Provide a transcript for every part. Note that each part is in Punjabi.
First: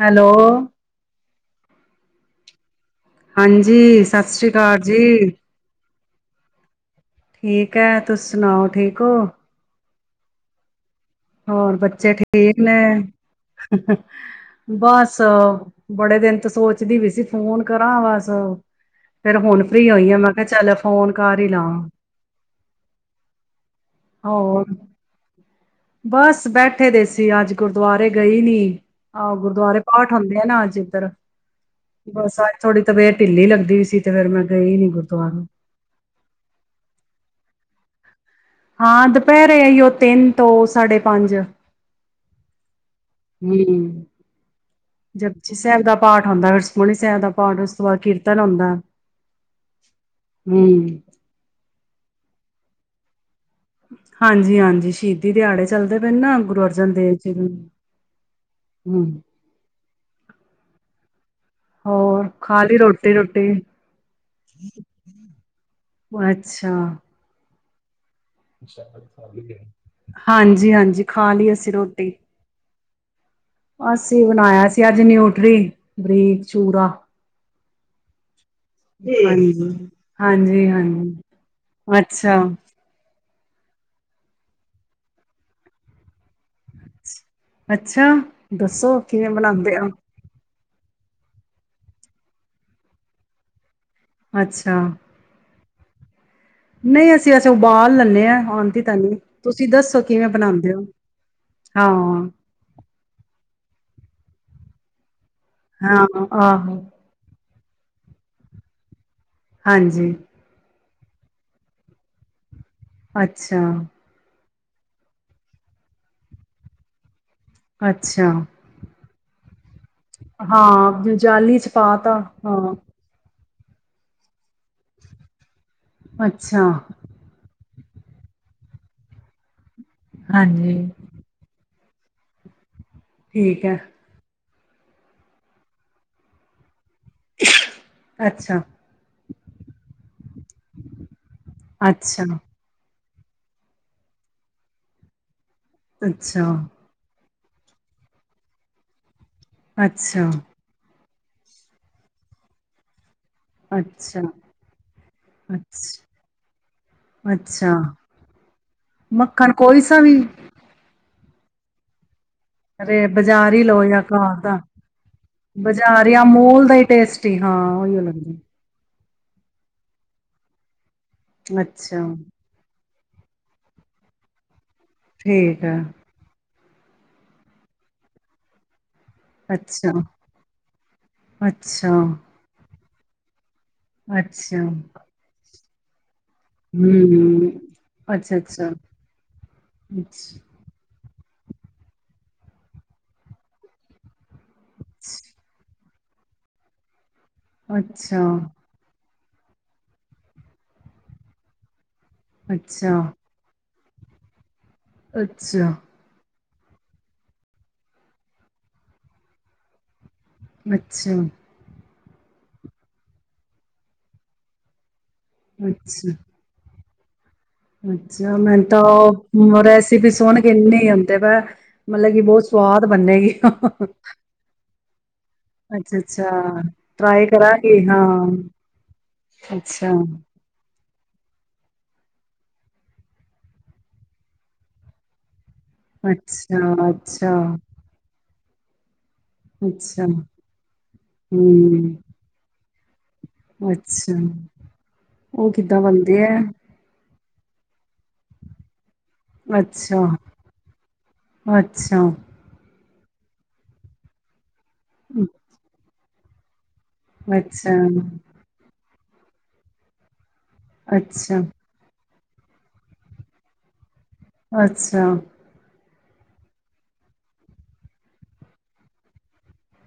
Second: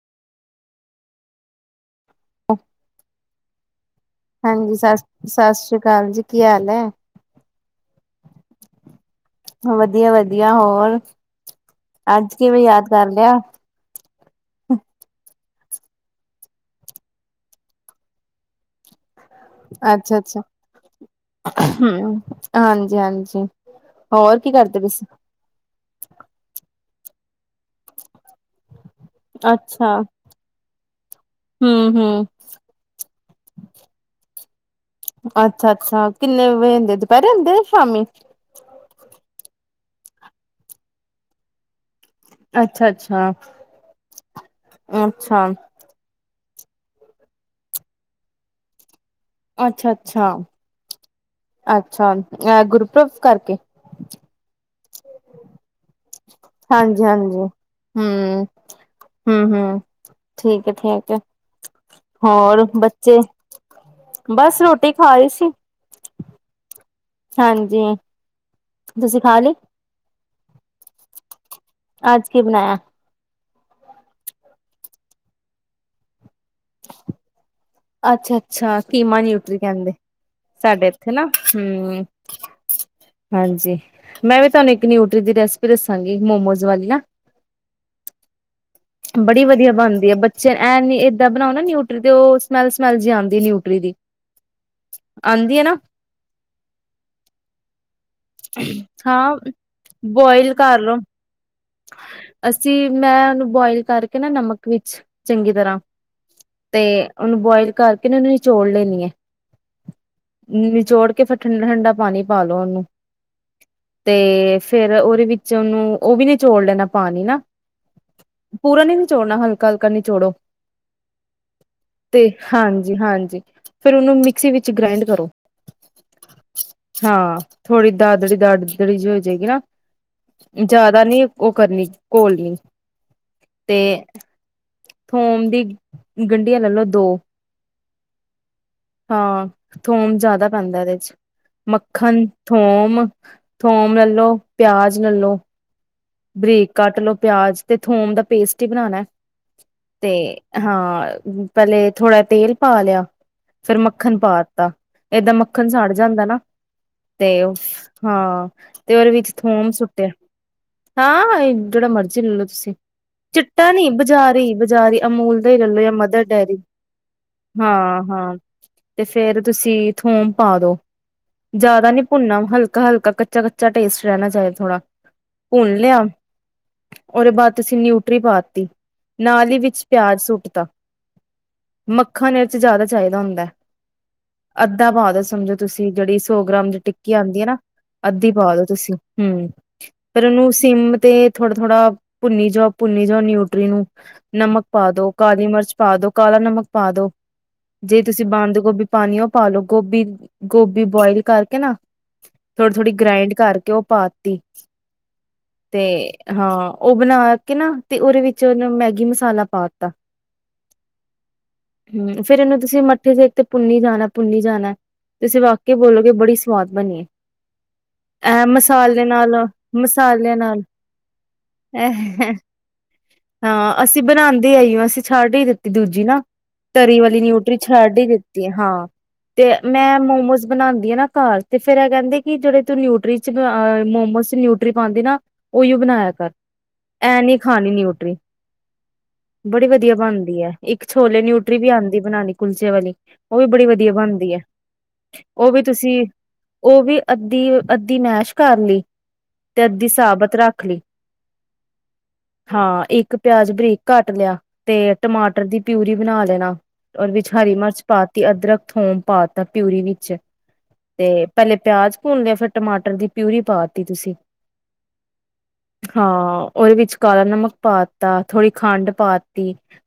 ਹੈਲੋ ਆ ਹਾਂਜੀ ਸਤਿ ਸ੍ਰੀ ਅਕਾਲ ਸਤਿ ਜੀ। ਸਤਿ ਸ੍ਰੀ ਅਕਾਲ ਜੀ ਕੀ ਹਾਲ ਹੈ। ਠੀਕ ਹੈ ਤੁਸੀ ਸੁਣਾਓ ਠੀਕ ਹੋ। ਵਧੀਆ-ਵਧੀਆ ਹੋਰ ਹੋਰ ਬੱਚੇ ਅੱਜ ਠੀਕ ਕਿਵੇਂ ਯਾਦ ਕਰ ਲਿਆ? ਨੇ। ਬਸ ਬੜੇ ਦਿਨ ਤੋਂ ਸੋਚਦੀ ਪਈ ਸੀ ਫੋਨ ਕਰਾਂ ਬਸ ਫੇਰ ਹੁਣ ਫ੍ਰਰੀ ਹੋਈ ਆ ਮੈਂ ਅੱਛਾ-ਅੱਛਾ ਕਿਹਾ ਚੱਲ ਫੋਨ ਕਰ ਹੀ ਲਾਂ ਹ ਹਾਂਜੀ-ਹਾਂਜੀ ਹੋਰ ਕੀ ਕਰਦੇ ਪਾਏ ਸੀ ਤੁ ਬਸ ਬੈ ਦੇ ਸੀ ਅੱਜ ਗੁਰਦੁਆਰੇ ਗਈ ਨੀ। ਆਹੋ ਗੁਰਦੁਆਰੇ ਅੱਛਾ ਪਾਠ ਹੁੰਦੇ ਆ ਨਾ ਅੱਜ ਇੱਧਰ ਹਮ ਹਮ ਬੱਸ ਅੱਜ ਥੋੜ੍ਹੀ ਤਬੀਅਤ ਢਿੱਲੀ ਲੱਗਦੀ ਸੀ ਤੇ ਫੇਰ ਮੈਂ ਗਈ ਨੀ। ਗੁਰਦੁਆਰੇ ਅੱਛਾ-ਅੱਛਾ ਕਿੰਨੇ ਵਜੇ ਹੁੰਦੇ ਦੁਪਹਿਰੇ ਹੁੰਦੇ ਸ਼ਾਮੀ? ਹਾਂ ਦੁਪਹਿਰੇ ਆਈਓ ਤਿੰਨ ਤੋਂ ਸਾਢੇ ਪੰਜ। ਅੱਛਾ-ਅੱਛਾ ਹਮ ਅੱਛਾ ਜਪਜੀ ਸਾਹਿਬ ਦਾ ਪਾਠ ਹੁੰਦਾ ਸੁਖਮਨੀ ਸਾਹਿਬ ਦਾ ਪਾਠ ਉਸ ਤੋਂ ਬਾਅਦ ਕੀਰਤਨ ਹੁੰਦਾ। ਅੱਛਾ-ਅੱਛਾ ਹੂੰ। ਅੱਛਾ ਅ ਗੁਰਪੁਰਬ ਕਰਕੇ। ਹਾਂਜੀ-ਹਾਂਜੀ ਸ਼ਹੀਦੀ ਦਿਹਾੜੇ ਚੱਲਦੇ ਪਏ ਨੇ ਨਾ ਗੁਰੂ ਅਰਜਨ ਦੇਵ ਜੀ ਹਾਂਜੀ-ਹਾਂਜੀ ਦੇ। ਹਮ ਹੂੰ, ਹਮ ਹਮ ਠੀਕ ਹੈ, ਠੀਕ ਖਾ ਹੋਰ ਲਈ ਬੱਚੇ ਰੋਟੀ-ਰੂਟੀ? ਬਸ ਰੋਟੀ ਖਾ ਰਹੀ ਸੀ। ਅੱਛਾ ਹਾਂਜੀ ਸ਼ ਤੁਸੀਂ ਖਾ ਲਈ ਚ ਹਾਂਜੀ-ਹਾਂਜੀ ਖਾ ਲਈਏ ਆਜ ਕੀ ਬਣਾਇਆ? ਅਸੀਂ ਬਣਾਇਆ ਸੀ ਅੱਜ ਨਿਊਟਰੀ ਬਰੀਜ। ਚੂਰਾ। ਅੱਛਾ-ਅੱਛਾ ਕੀਮਾ ਨਿਊਟਰੀ ਹਾਂਜੀ, ਕਹਿੰਦੇ, ਸਾਡੇ ਇੱਥੇ ਹਾਂਜੀ-ਹਾਂਜੀ। ਨਾ ਹਮ। ਅੱਛਾ, ਹਾਂਜੀ, ਮੈਂ ਵੀ ਤੁਹਾਨੂੰ ਇੱਕ ਨਿਊਟਰੀ ਦੀ ਰੈਸਪੀ ਦੱਸਾਂਗੀ ਮੋਮੋਜ਼ ਵਾਲੀਆਂ। ਅੱਛਾ! ਦੱਸੋ ਕਿਵੇਂ ਬੜੀ ਵਧੀਆ ਬਣਾਉਂਦੇ ਹੋ? ਬਣਦੀ ਹੈ ਬੱਚੇ ਐਂ ਨੀ ਏਦਾਂ ਬਣਾਉ ਨਾ ਨਿਊਟਰੀ ਤੇ ਉਹ ਸਮੈਲ-ਸਮੈਲ ਜਿ ਆਉਂਦੀ ਹੈ ਨਿਊਟਰੀ ਦੀ। ਅੱਛਾ। ਆਂਦੀ ਹੈ ਨਾ ਨਹੀਂ ਅਸੀਂ ਵੈਸੇ ਉਬਾਲ ਲੈਂਦੇ ਹਾਂ ਆਂ ਦੀ ਤਾਂ ਨਹੀਂ ਹਾਂ ਤੁਸੀਂ ਦੱਸੋ ਕਿਵੇਂ ਬੋਇਲ ਬਣਾਉਂਦੇ ਕਰ ਹੋ? ਲੋ ਹਾਂ, ਅਸੀਂ ਮੈਂ ਉਹਨੂੰ ਬੋਇਲ ਕਰਕੇ ਨਾ ਨਮਕ ਵਿੱਚ ਚੰਗੀ ਤਰ੍ਹਾਂ ਹਾਂ ਆਹੋ ਤੇ ਉਹਨੂੰ ਬੋਇਲ ਕਰਕੇ ਉਹਨਾਂ ਨੂੰ ਚੋੜ ਲੈਣੀ ਏ। ਹਾਂਜੀ। ਫੇਰ ਠੰਡਾ-ਠੰਡਾ ਪਾਣੀ ਪਾ ਲਓ ਉਹਨੂੰ। ਅੱਛਾ। ਤੇ ਫੇਰ ਉਹਦੇ ਵਿੱਚ ਉਹਨੂੰ ਉਹ ਵੀ ਨ ਚੋੜ ਲੈਣਾ ਪਾਣੀ ਨਾ। ਅੱਛਾ। ਚੋੜਨਾ ਹਲਕਾ ਹਲ ਹਾਂ ਜਾਂਲੀ ਚ ਪਾ ਤਾ ਤੇ ਹਾਂ। ਹਾਂਜੀ ਹਾਂਜੀ ਫੇਰ ਉਹਨੂੰ ਮਿਕਸੀ ਵਿੱਚ ਗ੍ਰੈਡ ਕਰੋ। ਅੱਛਾ। ਹਾਂ ਥੋੜ੍ਹੀ ਦਾਦੜੀ-ਦਾਦੜੀ ਜਿ ਹੋ ਜਾਏਗੀ ਨਾ। ਹਾਂਜੀ ਜਿਆਦਾ ਨੀ। ਕਰਨੀ ਘੋਲਣੀ ਕ ਠੀਕ ਹੈ ਤੇ ਥੋਮ ਦੀ ਗੰਢੀਆਂ ਲੈਲੋ। ਦੋ। ਅੱਛਾ। ਹਾਂ, ਥੋਂਮ ਜਾਦਾ ਪੈਂਦਾ ਏਦੇ ਚ। ਅੱਛਾ, ਮੱਖਨ, ਥੋਂਮ ਥੋਂਮ ਲੈਲੋ ਪੇਆਜ ਲੈਲੋ ਅੱਛਾ, ਬਰੀਕ ਕੱਟ ਲੋ। ਪੇਆਜ ਤੇ ਥੋਂਮ ਦਾ ਪੇਸਟ ਹੀ ਬਨਾ ਨੈ। ਤੇ ਅੱਛਾ, ਹਾਂ ਪੈਲੇ ਥੋੜਾ ਤੇਲ ਪਾ ਲੇਆ ਫੇਰ ਮੱਖਨ ਅੱਛਾ, ਪਾ ਤਾ, ਏਦਾਂ ਮੱਖਨ ਸਾੜ ਅੱਛਾ, ਜਾਂਦਾ ਨਾ, ਤੇ ਅੱਛਾ ਫ ਹਾਂ ਤੇਲ ਵਿੱਚ ਮੱਖਣ ਥੋਮ ਕੋਈ ਸਾ ਸੁਟੇ ਵੀ ਹਾਂ, ਹਾਂ ਜੇੜਾ ਮਰਜੀ ਲੈਲੋ ਅਰੇ ਬਜਾਰੀ ਲੋ ਯਾ ਘਾਰ ਦਾ, ਬਜ਼ਾਰੀ ਅਮੂਲ ਦਾ ਹੀ ਲੈਲੋ ਜਾਂ ਬਜਾਰੀ ਮਦਰ ਡੇਅਰੀ ਅਮੂਲ ਦਾ ਈ ਟੇਸਟੀ ਹਾਂ ਓਈਓ ਲੈਲੋ। ਤੇ ਫੇਰ ਤੁਸੀ ਥੋਂਮ ਪਾਦੋ ਜਾਦਾ ਅੱਛਾ ਨੀ ਭੁੰਨਾ ਹਲ ਕਾ, ਹਲਕਾ ਕੱਚਾ, ਕੱਚਾ ਟੇਸਟ ਰੈਨਾ ਚਾਈਦਾ ਥੋੜਾ ਠੀਕ ਐ। ਓਦੇ ਬਾਦ ਤੁਸੀ ਨਿਊਟਰੀ ਪਾਤੀ ਨਾਲ ਈ ਵਿੱਚ ਅੱਛਾ, ਪੇਆਜ਼ ਸੁੱਟਤਾ, ਅੱਛਾ, ਮੱਖਨ ਏਚ ਜ਼ਿਆਦਾ ਚਾਈਦਾ ਹੁੰਦੈ। ਅੱਛਾ ਅੱਧਾ ਪਾਦੋ ਸਮਝੋ ਤੁਸੀਂ ਜੇੜੀ ਸੌ ਗ੍ਰਾਮ ਦੀ ਟਿੱਕੀ ਆਂਦੀ ਏ ਹੂੰ, ਨਾ। ਅੱਧੀ ਪਾਦੋ ਅੱਛਾ-ਅੱਛਾ, ਤੁਸੀਂ। ਹੰ ਪਰ ਅੱਛਾ। ਔਨੂੰ ਸਿੰਮ ਤੇ ਥੋੜਾ-ਥੋੜਾ ਭੁੰਨੀ ਜਾਓ, ਭੁੰਨੀ ਜਾਓ ਨਿਊਟਰੀ ਨੂੰ ਨਮਕ ਪਾ ਦੋ ਕਾਲੀ ਮਿਰਚ ਪਾਦੋ ਕਾਲਾ ਨਮਕ ਪਾਦੋ। ਜੇ ਅੱਛਾ, ਤੁਸੀਂ ਬੰਦ ਗੋਭੀ ਪਾਨੀ ਔ ਪਾ ਲੋ। ਗੋਭੀ, ਗੋਭੀ ਬੋਇਲ ਕਰਕੇ ਨਾ ਥੋੜੀ-ਥੋੜ੍ਹੀ ਅੱਛਾ, ਗ੍ਰੈਈਂਡ ਕਰਕੇ ਔ ਪਾਤੀ। ਅੱਛਾ। ਤੇ ਹਾਂ, ਔ ਬਾਨ ਕੇ ਨਾ ਤੇ ਔਦੇ ਵਿੱਚ ਉਹਨ ਮੈਗੀ ਮਸਾਲਾ ਪਾਤਾ। ਅੱਛਾਂ! ਹੰ, ਫੇਰ ਏਨੂੰ ਤੁਸੀਂ ਮੱਠੇ ਸੇਕ ਤੇ ਪੁੰਨੀ ਜਾਨੈ-ਪੁੰਨੀ ਜਾਨੈ। ਤੁਸੀਂ ਵਾਕੇ ਬੋਲੋਗੇ ਅੱਛਾ। ਬੜੀ ਸਵਾਦ ਬਨੀ ਏ। ਅੱਛਾ ਐ ਮੈਂ ਤਾਂ ਮਸਾਲੇ ਨਾਲ, ਉਹ ਮਰੇ ਵੀ ਮਸਾਲਿਆਂ ਸੁਣ ਨਾਲ ਕੇੰਨੇ ਆਉਂਦੇ ਵਾ ਮਤਲਬ ਕਿ ਐ ਬਹੁਤ ਸਵਾਦ ਬੰਨੇਗੀ। ਹਾ ਹਾ ਹਾਂ ਹਾ। ਅਸੀਂ [inaudible] ਛੱਡ ਹੀ ਦਿੱਤੀ ਦੂਜੀ ਨਾ ਤਰੀ ਵਾਲੀ ਟਰਾਈ ਨਿਊਟਰੀ ਕਰਾਂਗੀ ਛੱਡ ਹੀ ਹਾਂ, ਦਿੱਤੀ ਹਾਂ ਤੇ ਮੈਂ ਅੱਛਾ। ਮੋਮੋਸ ਬਣਾ ਨਾ ਘਰ ਤੇ ਫੇਰ ਇਹ ਕਹਿੰਦੇ ਕਿ ਜਿਹੜੇ ਤੂੰ ਨਿਊਟਰੀ ਚਹ ਮੋਮੋਸ ਨਿਊਰੀ ਟਟਰੀ ਪਾਉਂਦੀ ਨਾ ਉਹੀਓ ਬਣਾਇਆ ਕਰ ਅੱਛਾ, ਐਂ ਨੀ ਅੱਛਾ, ਖਾਣੀ ਨਿਊਟਰੀ ਬੜੀ ਵਧੀਆ ਅੱਛਾ, ਬਣਦੀ ਹੈ ਇੱਕ ਛੋਲੇ ਨਿਊਟਰੀ ਵੀ ਹੂੰ, ਆਉਂਦੀ ਬਣਾਉਣੀ ਕੁਲਚੇ ਵਾਲੀ ਹ ਉਹ ਵੀ ਬੜੀ ਵਧੀਆ ਅੱਛਾ। ਬਣਦੀ ਹੈ ਉਹ ਵੀ ਕਿੱਦਾਂ ਤੁਸੀਂ ਬਣਦੇ ਐ? ਉਹ ਵੀ ਅੀ ਅੱਧੀ ਮੈਸ਼ ਕਰ ਲਈ ਤੇ ਅੱਧੀ ਅੱਛਾ, ਸਾਬਤ ਰੱਖ ਲਈ ਅੱਛਾ, ਹਾਂ ਇੱਕ ਪਿਆਜ ਬਰੀਕ ਘੱਟ ਲਿਆ ਤੇ ਟਮਾਟਰ ਦੀ ਪਿਊਰੀ ਬਣਾ ਲੈਣਾ ਉਹਦੇ ਵਿੱਚ ਹਰੀ ਅੱਛਾ। ਮਿਰਚ ਪਾਤੀ ਅਦਰਕ ਥੋਮ ਪਾ ਤ ਪਿਊਰੀ ਵਿੱਚ ਤੇ ਅੱਛਾ। ਪਹਿਲੇ ਪਿਆਜ ਹੁਣ ਲਿਆ ਫਿਰ ਟਮਾਟਰ ਦੀ ਪਿਊਰੀ ਪਾਤੀ ਤੁਸੀਂ ਅੱਛਾ ਹਾਂ ਉਹਦੇ ਵਿੱਚ ਕਾਲਾ ਨਮਕ ਪਾ ਤਾ ਥੋੜ੍ਹੀ ਖੰਡ ਪਾ ਤ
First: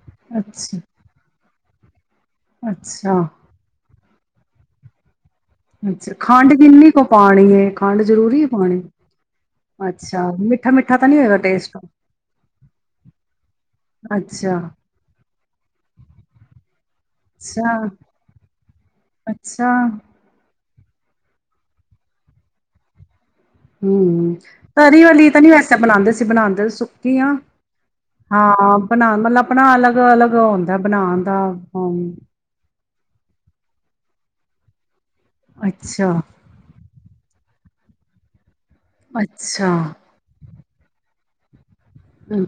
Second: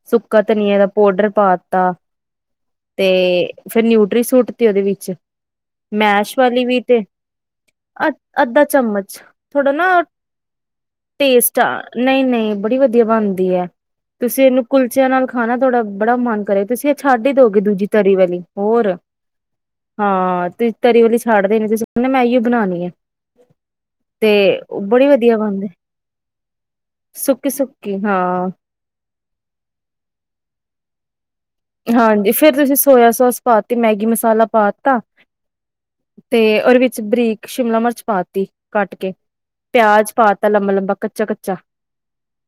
ਸੁੱਕਾ ਅੱਛਾ, ਧਨੀਆ ਦਾ ਪਾਊਡਰ ਪਾ ਤ ਤੇ ਅੱਛਾ, ਫਿਰ ਨਿਊ ਸੂਟ ਤੇ ਉਹਦੇ ਵਿੱਚ ਅੱਛਾ ਮੈਸ਼ ਖੰਡ ਵਾਲੀ ਵੀ ਕਿੰਨੀ ਤੇ ਕੁ ਪਾਣੀ ਹੈ ਖੰਡ ਜ਼ਰੂਰੀ ਹੈ ਅੱਧਾ ਪਾਣੀ ਚਮਚ ਥੋੜਾ ਨਾ ਅੱਛਾ, ਮਿੱਠਾ-ਮਿੱਠਾ ਤਾਂ ਨਹੀਂ ਹੋਏਗਾ ਟੇਸਟ ਆ ਨਹੀਂ ਨਹੀਂ ਬੜੀ ਵਧੀਆ ਬਣਦੀ ਹੈ ਤੁਸੀਂ ਅੱਛਾ, ਇਹਨੂੰ ਕੁਲਚਿਆਂ ਨਾਲ ਖਾਣਾ ਥੋੜਾ ਬੜਾ ਮਨ ਕਰੇ ਤੁਸੀਂ ਇਹ ਛੱਡ ਹੀ ਦੋਗੇ ਦੂਜੀ ਅੱਛਾ, ਤਰੀ ਵਾਲੀ ਹੋਰ ਅੱਛਾ, ਹਾਂ ਤਰੀ ਵਾਲੀ ਛੱਡ ਦੇਣੀ ਤੁਸੀਂ ਕਹਿੰ ਮੈਂ ਇਓ ਬਣਾਉਣੀ ਆ ਹਮ ਤਰੀ ਵਾਲੀ ਤਾਂ ਨੀ ਵੈਸੇ ਬਣਾਉਂਦੇ ਸੀ ਬਣਾਉਂਦੇ ਸੁੱਕੀ ਆ ਹਾਂ ਬਣਾਉਣ ਮਤਲਬ ਆਪਣਾ ਅਲੱਗ ਅਲੱਗ ਆਉਂਦਾ ਬਣਾਉਣ ਹਾਂਜੀ ਫੇਰ ਤੁਸੀਂ ਸੋਇਆ ਸੋਸ ਪਾ ਤੇ ਮੈਗੀ ਮਸਾਲਾ ਪਾ ਤਾ ਅੱਛਾ, ਤੇ ਉਹਦੇ ਵਿੱਚ ਬਰੀਕ ਸ਼ਿਮਲਾ ਮਿਰਚ ਪਾ ਤਤੀ ਕੱਟ ਕੇ ਅੱਛਾ, ਪਿਆਜ ਪਾਤ ਤਾ ਲੰਬਾ ਲੰਬਾ ਕੱਚਾ ਕੱਚਾ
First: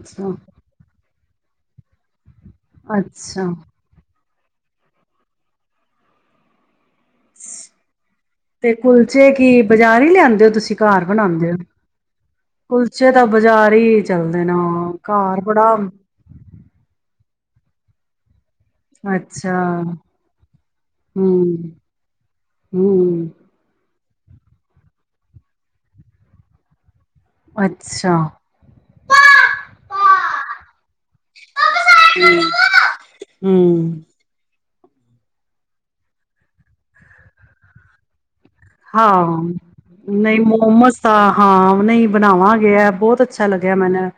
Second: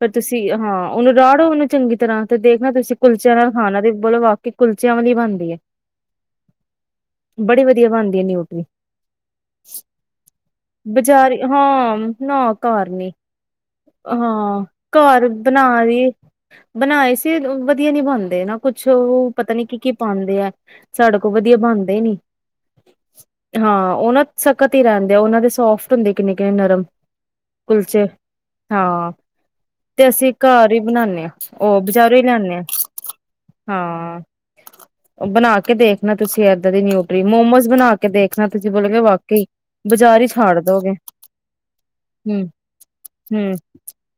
ਪਰ ਤੁਸੀਂ ਹਾਂ ਉਹਨੂੰ ਰਹੜੋ ਓਨੂੰ ਚੰਗੀ ਤਰ੍ਹਾਂ ਤੇ ਦੇਖਣਾ ਤੁਸੀਂ ਕੁਲਚਿਆਂ ਨਾਲ ਅੱਛਾ। ਖਾਣਾ ਵਾਲੀ ਮਤਲਬ ਵਾਕਈ ਕੁਲਚਿਆਂ ਵਾਲੀ ਬਣਦੀ ਹੈ। ਬੜੀ ਵਧੀਆ ਬਣਦੀ ਆ ਨਿਊਟਰੀ ਤੇ ਕੁਲਚੇ ਕੀ ਬਾਜ਼ਾਰ ਹੀ ਲਿਆਂਦੇ ਹੋ ਤੁਸੀਂ ਘਰ ਬਜ਼ਾਰੀ ਬਣਾਂਦੇ ਹੋ? ਹਾਂ ਨਾ ਘਰ ਕੁਲਚੇ ਨੀ ਤਾਂ ਬਜ਼ਾਰੀ ਚੱਲਦੇ ਨੇ ਹਾਂ ਘਰ ਬਣਾ ਦੀ ਬਣਾਏ। ਵਧੀਆ ਨੀ ਬਣਦੇ ਨਾ। ਕੁਛ ਪਤਾ ਅੱਛਾ ਨੀ ਕੀ ਕੀ ਪਾਦੇ ਆ ਸਾਡੇ ਕੋਲ ਵਧੀਆ ਹੂੰ ਬਣਦੇ ਨੀ। ਹੂੰ ਹਾਂ ਉਹਨਾਂ ਸਖਤ ਹੀ ਰਹਿੰਦੇ ਆ ਉਹਨਾਂ ਦੇ ਸੋਫਟ ਹੁੰਦੇ ਕਿੰਨੇ ਕਿੰਨੇ ਨਰਮ ਕੁਲਚੇ ਅੱਛਾ ਹਾਂ ਤੇ ਅਸੀਂ ਘਰ ਹੀ ਬਣਾਨੇ ਹਾਂ ਉਹ ਬਜ਼ਾਰੋਂ ਹੀ ਹੂੰ ਲਿਆਂਦੇ ਹਾਂ। ਹੂੰ ਹਾਂ ਉਹ ਬਣਾ ਕੇ ਦੇਖਣਾ ਤੁਸੀਂ ਏਦਾਂ ਦੀ ਨਿਊਟਰੀ ਮੋਮੋਜ਼ ਬਣਾ ਕੇ ਦੇਖ ਹਾਂ ਨਹੀਂ ਛਾੜ ਦੋਗੇ ਮੋਮੋਸ ਤਾਂ ਹਾਂ ਨਹੀਂ ਹਮ ਬਣਾਵਾਂਗੇ ਬਹੁਤ ਅੱਛਾ ਹਮ ਲੱਗਿਆ ਮੈਨੂੰ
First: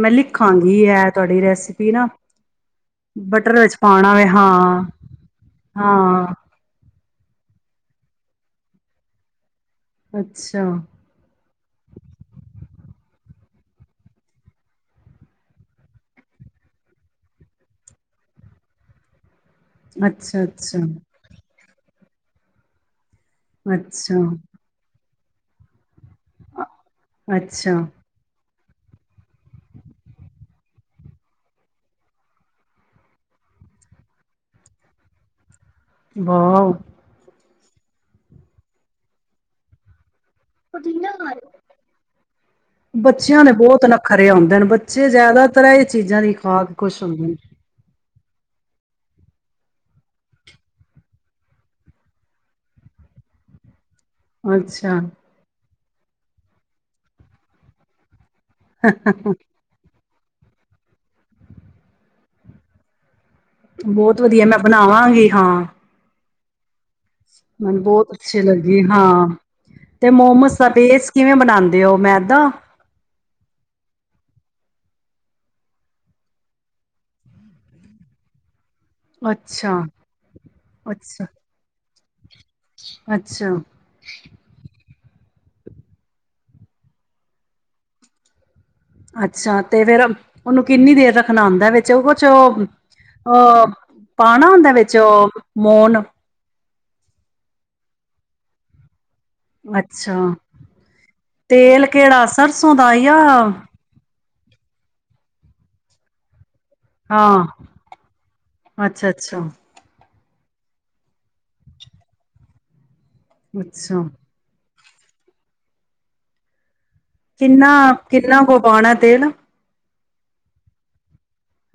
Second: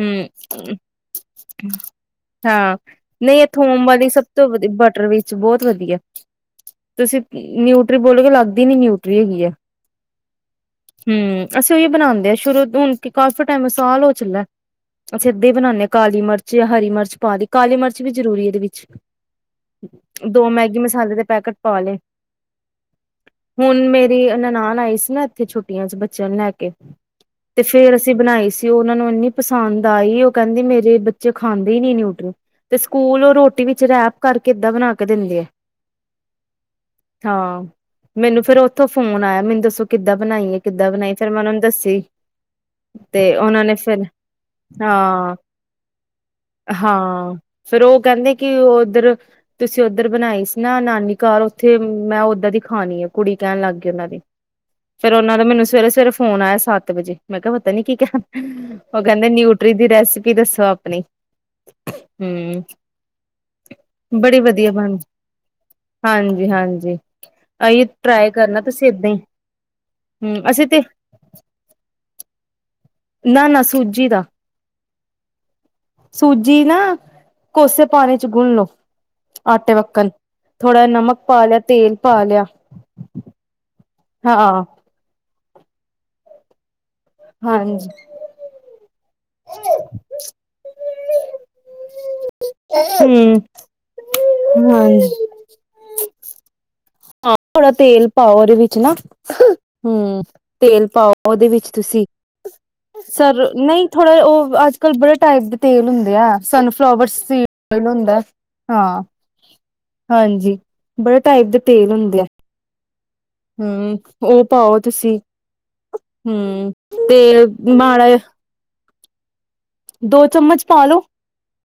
ਮੈਂ ਲਿਖਾਂਗੀ ਹੈ ਤੁਹਾਡੀ ਰੈਸਿਪੀ ਨਾ। ਹਾਂ ਨਹੀਂ ਇਹ ਬਟਰ ਵਿੱਚ ਥੋਮ ਵਾਲੀ ਪਾਉਣਾ ਸਭ ਵੇ ਤੋਂ ਵਧ ਹਾਂ ਬਟਰ ਵਿਚ ਬਹੁਤ ਵਧੀਆ ਹਾਂ ਤੁਸੀਂ ਨਿਊਟਰੀ ਬੋਲ ਕੇ ਲੱਗਦੀ ਨੀ ਨਿਊਟਰੀ ਹੈਗੀ ਹੈ। ਅੱਛਾ ਹੂੰ ਅਸੀਂ ਉਹੀ ਬਣਾਦੇ ਹਾਂ ਸ਼ੁਰੂ ਤੋਂ ਕਿ ਕਾਫੀ ਟਾਈਮ ਸਾਲ ਹੋ ਚੱਲਾ ਆ ਅਸੀਂ ਅੱਧੇ ਹੀ ਬਨਾਦੇ ਹ ਕਾਲੀ ਮਿਰਚ ਹਰੀ ਮਿਰਚ ਪਾ ਦੀ ਕਾਲੀ ਮਿਰਚ ਵੀ ਜ਼ਰੂਰੀ ਇਹਦੇ ਵਿੱਚ ਅੱਛਾ ਦੋ ਮੈਗੀ ਅੱਛਾ ਮਸਾਲੇ ਦੇ ਪੈਕੇਟ ਪਾ ਲੇ। ਹੁਣ ਮੇਰੀ ਅੱਛਾ ਨਨਾਣ ਆਈ ਸੀ ਨਾ ਇਥੇ ਛੁਟੀਆ ਚ ਬੱਚਿਆਂ ਨੂੰ ਲੈ ਕੇ। ਤੇ ਅੱਛਾ ਫੇਰ ਅਸੀਂ ਬਣਾਈ ਸੀ। ਉਹਨਾਂ ਨੂੰ ਇੰਨੀ ਪਸੰਦ ਆਈ ਉਹ ਕਹਿੰਦੀ ਮੇਰੇ ਬੱਚੇ ਖਾਂਦੇ ਹੀ ਨੀ ਨਿਊਟਰੀ। ਤੇ ਸਕੂਲ ਉਹ ਰੋਟੀ ਵਿਚ ਰੈਪ ਕਰਕੇ ਏਦਾਂ ਬਣਾ ਕੇ ਦਿੰਦੇ ਆ। ਵਾਹ ਹਾਂ ਮੈਨੂੰ ਫੇਰ ਉੱਥੋਂ ਫੋਨ ਆਇਆ ਮੈਨੂੰ ਦੱਸੋ ਕਿੱਦਾਂ ਬਣਾਈ ਹੈ ਕਿੱਦਾਂ ਬਣਾਈ ਫੇਰ ਮੈਂ ਉਹਨਾਂ ਨੂੰ ਦੱਸੀ ਤੇ ਬੱਚਿਆਂ ਦੇ ਉਹਨਾਂ ਨੇ ਬਹੁਤ ਫਿਰ ਨਖਰੇ ਆਦੇ ਨੇ ਬੱਚੇ ਹਾਂ ਜਿਆਦਾਤਰ ਇਹ ਚੀਜ਼ਾਂ ਦੀ ਖਾ ਕੇ ਖੁਸ਼ ਹੁੰਦੇ ਨੇ। ਹਾਂ ਫੇਰ ਉਹ ਕਹਿੰਦੇ ਕਿ ਉੱਧਰ ਤੁਸੀਂ ਉੱਧਰ ਬਣਾਈ ਸੀ ਨਾ ਨਾਨੀ ਘਰ ਉੱਥੇ ਮੈਂ ਉੱਧਰ ਦੀ ਖਾਣੀ ਆ ਕੁੜੀ ਕਹਿਣ ਲੱਗ ਗਈ। ਉਹਨਾ ਦੀ। ਅੱਛਾ ਫੇਰ ਉਹਨਾਂ ਦਾ ਮੈਨੂੰ ਸਵੇਰੇ ਫੋਨ ਆਇਆ ਸੱਤ ਵਜੇ ਮੈਂ ਕਿਹਾ ਪਤਾ ਨੀ ਕੀ ਕਹਿਣਾ ਉਹ ਕਹਿੰਦੇ ਨਿਊਟਰੀ ਦੀ ਰੈਸੀਪੀ ਦੱਸੋ ਆਪਣੀ ਹੂੰ ਬਹੁਤ ਵਧੀਆ ਮੈਂ ਬਣਾਵਾਂਗੀ ਹਾਂ। ਹਾਂਜੀ ਹਾਂਜੀ। ਮੈਨੂੰ ਆਈ ਬਹੁਤ ਟਰਾਈ ਅੱਛੀ ਕਰਨਾ ਲੱਗੀ ਤੁਸੀਂ ਏਦਾਂ ਹੀ ਹਾਂ ਤੇ ਹਮ ਮੋਮੋਸ ਅਸੀਂ ਦਾ ਤੇ ਪੇਸਟ ਕਿਵੇਂ ਬਣਾਂਦੇ ਹੋ ਮੈਂ ਜਾਂਦਾ। ਨਾ ਨਾ ਸੂਜੀ ਦਾ। ਸੂਜੀ ਨਾ ਕੋਸੇ ਪਾਣੀ ਚ ਗੁੰਨ ਲਓ। ਆਟੇ ਅੱਛਾ ਵੱਕਣ ਥੋੜ੍ਹਾ ਨਮਕ ਅੱਛਾ ਪਾ ਲਿਆ ਤੇਲ ਪਾ ਲਿਆ ਅੱਛਾ, ਹਾਂ, ਹਾਂਜੀ। ਅੱਛਾ ਤੇ ਫੇਰ ਉਹਨੂੰ ਕਿੰਨੀ ਦੇਰ ਰੱਖਣਾ ਹੁੰਦਾ ਵਿੱਚ ਉਹ ਚ ਹੂੰ ਅਹ ਪਾਉਣਾ ਹੁੰਦਾ ਵਿੱਚ ਹਾਂਜੀ ਉਹ ਮੋਣ ਹਾਂ ਥੋੜਾ ਤੇਲ ਪਾਓ ਉਹਦੇ ਵਿੱਚ ਨਾ ਅੱਛਾ ਹੂੰ, ਤੇਲ ਪਾਓ ਉਹਦੇ ਵਿੱਚ ਤੇਲ ਤੁਸੀਂ ਕਿਹੜਾ ਸਰਸੋਂ ਦਾ ਜਾਂ ਸਰ ਨਹੀਂ ਥੋੜ੍ਹਾ ਉਹ ਅੱਜ ਕਲ੍ਹ ਬੜੇ ਟਾਈਪ ਦੇ ਤੇਲ ਹੁੰਦੇ ਆ। ਸਨਫਲਾਵਰ ਹਾਂ ਸੀਡ ਹੁੰਦਾ ਹਾਂ। ਅੱਛਾ ਅੱਛਾ ਹਾਂਜੀ, ਬੜੇ ਟਾਈਪ ਦੇ ਤੇਲ ਹੁੰਦੇ ਆ। ਹੂੰ ਅੱਛਾ ਉਹ ਤਾਂ ਉਹ। ਤੁਸੀਂ ਹੂੰ। ਕਿੰਨਾ ਕਿੰਨਾ ਕੁ ਪਾਉਣਾ। ਤੇਲ ਦੋ ਚਮਚ ਪਾ ਲੋ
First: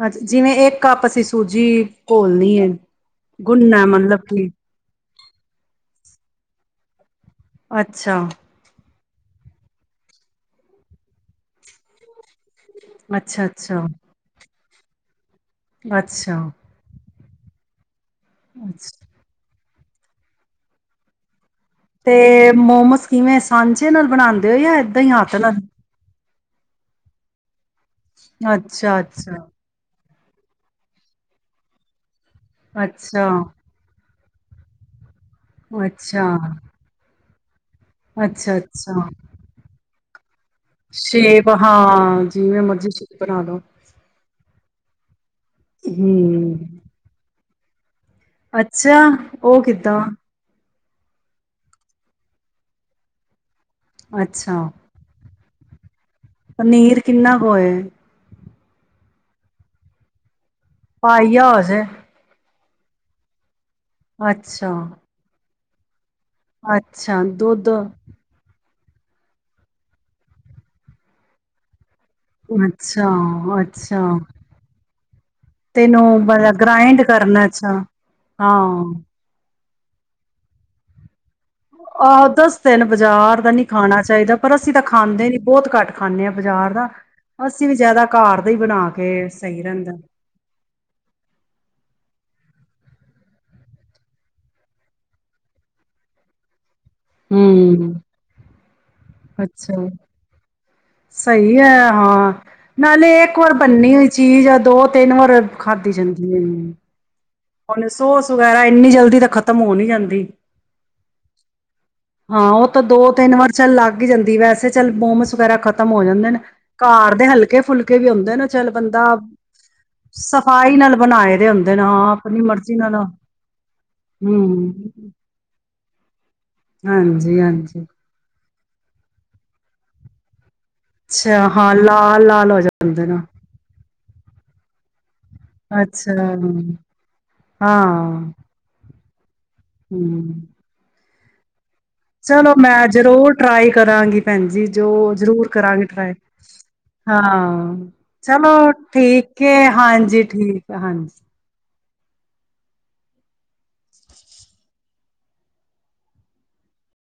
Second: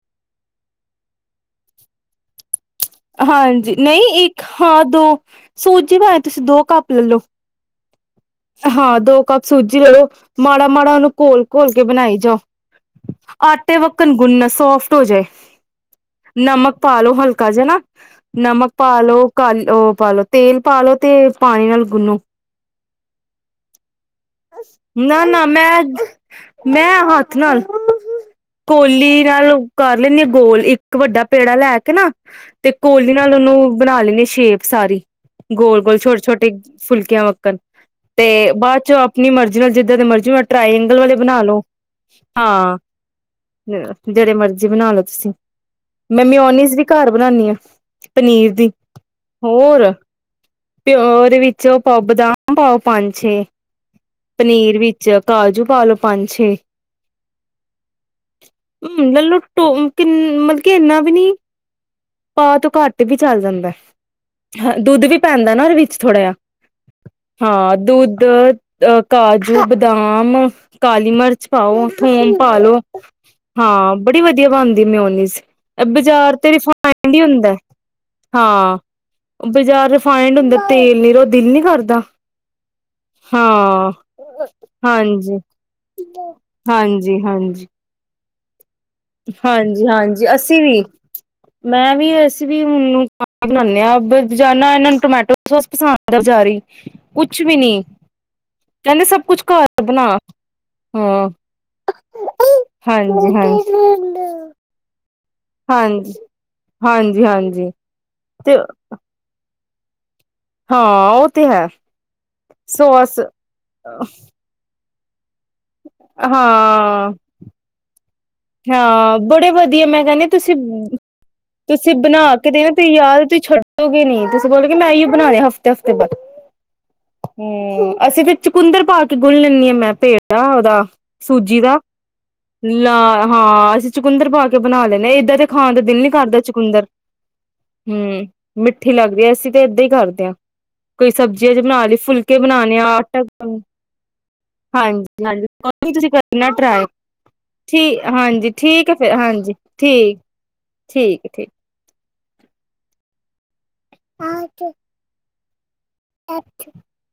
ਹਾਂਜੀ, ਜਿਵੇਂ ਇੱਕ ਕੱਪ ਅਸੀਂ ਸੂਜੀ ਘੋਲਣੀ ਐ। ਹਾਂਜੀ, ਨਹੀਂ ਇੱਕ ਹਾਂ ਦੋ ਸੂਜੀ ਪਾਏ ਤੁਸੀਂ ਦੋ ਕੱਪ ਲੈਲੋ। ਅੱਛਾ। ਹਾਂ ਦੋ ਕੱਪ ਸੂਜੀ ਲੈ ਲੋ ਮਾੜਾ ਮਾੜਾ ਉਹਨੂੰ ਘੋਲ ਘੋਲ ਕੇ ਬਣਾਈ ਜਾਓ। ਅੱਛਾ ਆਟੇ ਅੱਛਾ ਵੱਕਣ ਗੁੰਨ ਸੌ ਸੋਫਟ ਹੋਜੇ। ਅੱਛਾ ਨਮਕ ਪਾ ਲੋ ਹਲਕਾ ਘਰ ਜਾਣਾ। ਨਮਕ ਅੱਛਾ ਪਾਲੋ ਕਾਲ ਉਹ ਪਾਾਲੋ ਤੇਲ ਪਾ ਲ ਲੋ ਤੇ ਪਾਣੀ ਨਾਲ ਤੇ ਗੁੰਨੋ ਮੋਮਸ ਕਿਵੇਂ ਸਾਂਝੇ ਨਾਲ ਬਣਾਉਂਦੇ ਹੋ ਜਾਂ ਏਦਾਂ ਹੀ ਨਾ ਆਤ ਨਾ ਨਾਲ? ਮੈਂ ਮੈਂ ਹੱਥ ਨਾਲ ਕ ਅੱਛਾ ਅੱਛਾ [unintelligible] ਕਰ ਲੈਂਦੇ ਹ ਗੋਲ ਇੱਕ ਵੱਡਾ ਪੇੜਾ ਲੈ ਕੇ ਨਾ- ਤੇ ਕੋਲੀ ਅੱਛਾ ਨਾਲ ਉਹਨੂੰ ਬਣਾ ਲੈਣੀ ਸ਼ੇਪ ਸਾਰੀ- ਗੋਲ -ਗੋਲ, ਅੱਛਾ ਛੋਟੇ-ਛੋਟੇ ਫੁਲਕਿਆਂ ਵਾਕ- [inaudible] ਤੇ ਅੱਛਾ ਬਾਅਦ ਚ ਅੱਛਾ ਆਪਣੀ ਮਰਜ਼ੀ ਨਾਲ ਜਿੱਦਾਂ ਦੇ ਮਰਜ਼ੀ- ਟਰਾਈਗਲ ਵਾਲੇ ਬਣਾ ਸ਼ੇਪ ਲੋ ਹਾਂ ਜਿਵੇਂ ਹਾਂ ਮਰਜ਼ੀ ਸ਼ੇਪ ਬਣਾ ਲਓ ਜਿਹੜੇ ਮਰਜ਼ੀ ਜੇ ਬਣਾ ਲੋ ਤੁਸੀਂ- ਮੈਂ ਮੀਓਨੀਜ਼ ਹਮ ਵੀ ਘਰ ਬਣਾਣੀ ਹਾਂ- ਅੱਛਾ! ਉਹ ਹੋਰ ਕਿੱਦਾਂ? ਪਿਓ ਉਹਦੇ ਵਿੱਚ ਪਾਓ ਬਦਾਮ ਪਾਓ ਪੰਜ ਛੇ- ਅੱਛਾ ਪਨੀਰ ਵਿੱਚ- ਕਾਜੂ ਪਾਲੋ- ਪਨੀਰ ਕਿੰਨਾ ਕੁਏ? [unintelligible] ਨੀ ਪਾਈਆ ਹੋਜੇ। ਤੋਂ ਘਟ ਤੇ ਵੀ ਚੱਲ ਜਾਂਦਾ- ਅੱਛਾ, ਹਾਂ ਦੁੱਧ ਵੀ ਪੈਂਦਾ- ਉਹਨਾਂ ਦੇ ਵਿੱਚ- ਥੋੜਾ ਜ ਅੱਛਾ ਦੁੱਧ ਹਾਂ ਦੁਧ- ਅ ਕਾਜੂ ਬਦਾਮ ਕਾਲੀ ਮਿਰਚ ਪਾਓ। ਥੋਮ ਪਾ ਲੋ ਅੱਛਾ, ਹਾਂ ਅੱਛਾ ਬੜੀ ਵਧੀਆ ਬਣਦੀ ਮਓਨੀਸ ਬਾਜ਼ਾਰ ਤੇਰੀ ਰਫ ਫਾਇਡ ਕਰਨਾ ਅੱਛਾ ਹਾਂ। ਬਜ਼ਾਰ ਰਿਫਾਇੰਡ ਹੁੰਦਾ ਤੇਲ ਨੀ ਰ ਆਹੋ ਦੱਸ ਦਿਨ ਬਾਜ਼ਾਰ ਦਾ ਨਹੀਂ ਹਾਂ ਖਾਣਾ ਚਾਹੀਦਾ ਪਰ ਅਸੀਂ ਤਾਂ ਖਾਂਦੇ ਨੀ ਹਾਂਜੀ ਬਹੁਤ ਘੱਟ ਖਾਂਦੇ ਹਾਂ ਬਾਜ਼ਾਰ ਦਾ ਹਾਂਜੀ ਅਸੀਂ ਵੀ ਜ਼ਿਆਦਾ- ਘਰ ਦਾ ਹੀ ਬਣਾ ਕੇ ਸਹੀ ਰਹਿੰਦਾ। ਹਾਂਜੀ-ਹਾਂਜੀ ਅਸੀਂ ਵੀ ਮੈਂ ਵੀ ਐਸ ਵੀ ਖ ਬਣਾਦੇ ਹਾਂ ਜਾਦਾ ਇਹਨਾਂ ਨੂੰ ਟੋਮੈਟੋ ਸੋਸ ਪਸੰਦ ਆ ਬਜ਼ਾਰੀ। ਕੁਛ ਵੀ ਨੀ ਹੂੰ, ਕਹਿੰਦੇ ਸਭ ਕੁਛ ਘਰ ਅੱਛਾ ਬਣਾ। ਹਾਂ ਸਹੀ ਹੈ ਹਾਂ ਨਾਲੇ ਹਾਂਜੀ ਇੱਕ ਵਾਰ ਬੰਨੀ ਹੋ ਹਾਂਜੀ ਚੀਜ਼ ਆ ਦੋ ਤਿੰਨ ਵਾਰ ਖਾਧਦੀ ਹਾਂਜੀ ਜਾਂਦੀ ਹੈ ਹਾਂਜੀ ਹਾਂਜੀ ਨ ਸੋਸ ਤੇ ਵਗੈਰਾ ਇੰਨੀ ਜਲਦੀ ਤ ਖ਼ਤਮ ਹੋ ਨੀ ਜਾਂਦੀ ਹਾਂ ਉਹ ਤੇ ਹੈ ਹਾਂ ਉਹ ਤਾਂ ਦੋ ਸੋਸ ਤਿੰਨ ਵਾਰ ਚੱਲ ਲੱਗ ਜਾਂਦੀ ਵੈਸੇ ਚਲ ਬੋਮਸ ਵਗੈਰਾ ਖਤ ਖਤਮ ਹੋ ਜਾਂਦੇ ਨੇ ਹਾਂ ਕਾਰ ਦੇ ਹਲਕੇ ਫੁਲਕੇ ਵੀ ਆ ਹਾਂ ਬੜੇ ਵਧੀਆ ਮੈਂ ਕਹਿੰਦੀ ਤੁਸੀਂ ਸਫ਼ਾਈ ਨਾਲ ਬਣਾਏ ਦੇ ਹੁੰਦੇ ਨੇ ਤੁਸੀਂ ਹਾਂ ਬਣਾ ਆਪਣੀ ਮਰਜ਼ੀ ਦੇ ਨਾਲ ਯਾਦ ਤੁਸੀਂ ਛੱਡੋਗੇ ਨੀ ਤੁਸੀਂ ਹੂੰ ਬੋਲੋਗੇ ਮੈਂ ਇਓ ਬਣਾ ਦ ਹਫ਼ਤੇ ਹਫ਼ਤੇ ਬਾਅਦ ਹਾਂਜੀ ਹਾਂਜੀ ਹਮ ਅਸੀਂ ਫ ਚਕੁੰਦਰ ਪਾ ਕੇ ਗੁਣ ਲੈਂਦੀ ਹਾਂ ਮੈਂ ਭੇੜ ਆ ਅੱਛਾ ਹਾਂ ਲਾਲ ਲਾਲ ਹੋ ਜਾ ਲਾ ਜਾਂਦੇ ਨਾ ਹਾਂ ਅਸੀਂ ਚੁਕੁੰਦਰ ਪਾ ਕੇ ਬਣਾ ਲੈਂਣੇ ਇੱਧਰ ਤੇ ਖਾਣ ਦਾ ਦਿਲ ਨੀ ਅੱਛਾ ਕਰਦਾ ਚਕੁੰਦਰ ਹਮ ਹਾਂ ਮਿੱਠੀ ਲੱਗਦੀ ਹੈ ਅਸੀਂ ਤਾਂ ਏਦਾਂ ਹੀ ਕਰਦੇ ਹਾਂ ਹੂੰ ਕੋਈ ਸਬਜ਼ੀਆਂ ਬਣਾ ਲਈ ਫੁਲਕੇ ਚਲੋ ਬਣਾਣੇ ਆ ਮੈਂ ਆਟਾ ਜ਼ਰੂਰ ਟਰਾਈ ਕਰਾਂਗੀ ਭੈਣ ਜ ਜੋ ਹਾਂਜੀ ਹਾਂਜੀ ਜ਼ਰੂਰ ਕੋਈ ਕਰਾਂਗੀ ਨੀ ਤੁਸੀਂ ਟਰਾਈ ਕਰਨਾ ਟਰਾਈ ਹਾਂ ਠੀਕ ਹਾਂਜੀ ਚਲੋ ਹੈ ਫਿਰ ਠੀਕ ਹਾਂਜੀ ਹੈ ਹਾਂਜੀ ਠੀਕ ਹੈ ਹਾਂਜੀ ਠੀਕ ਹਾਂਛ [inaudible]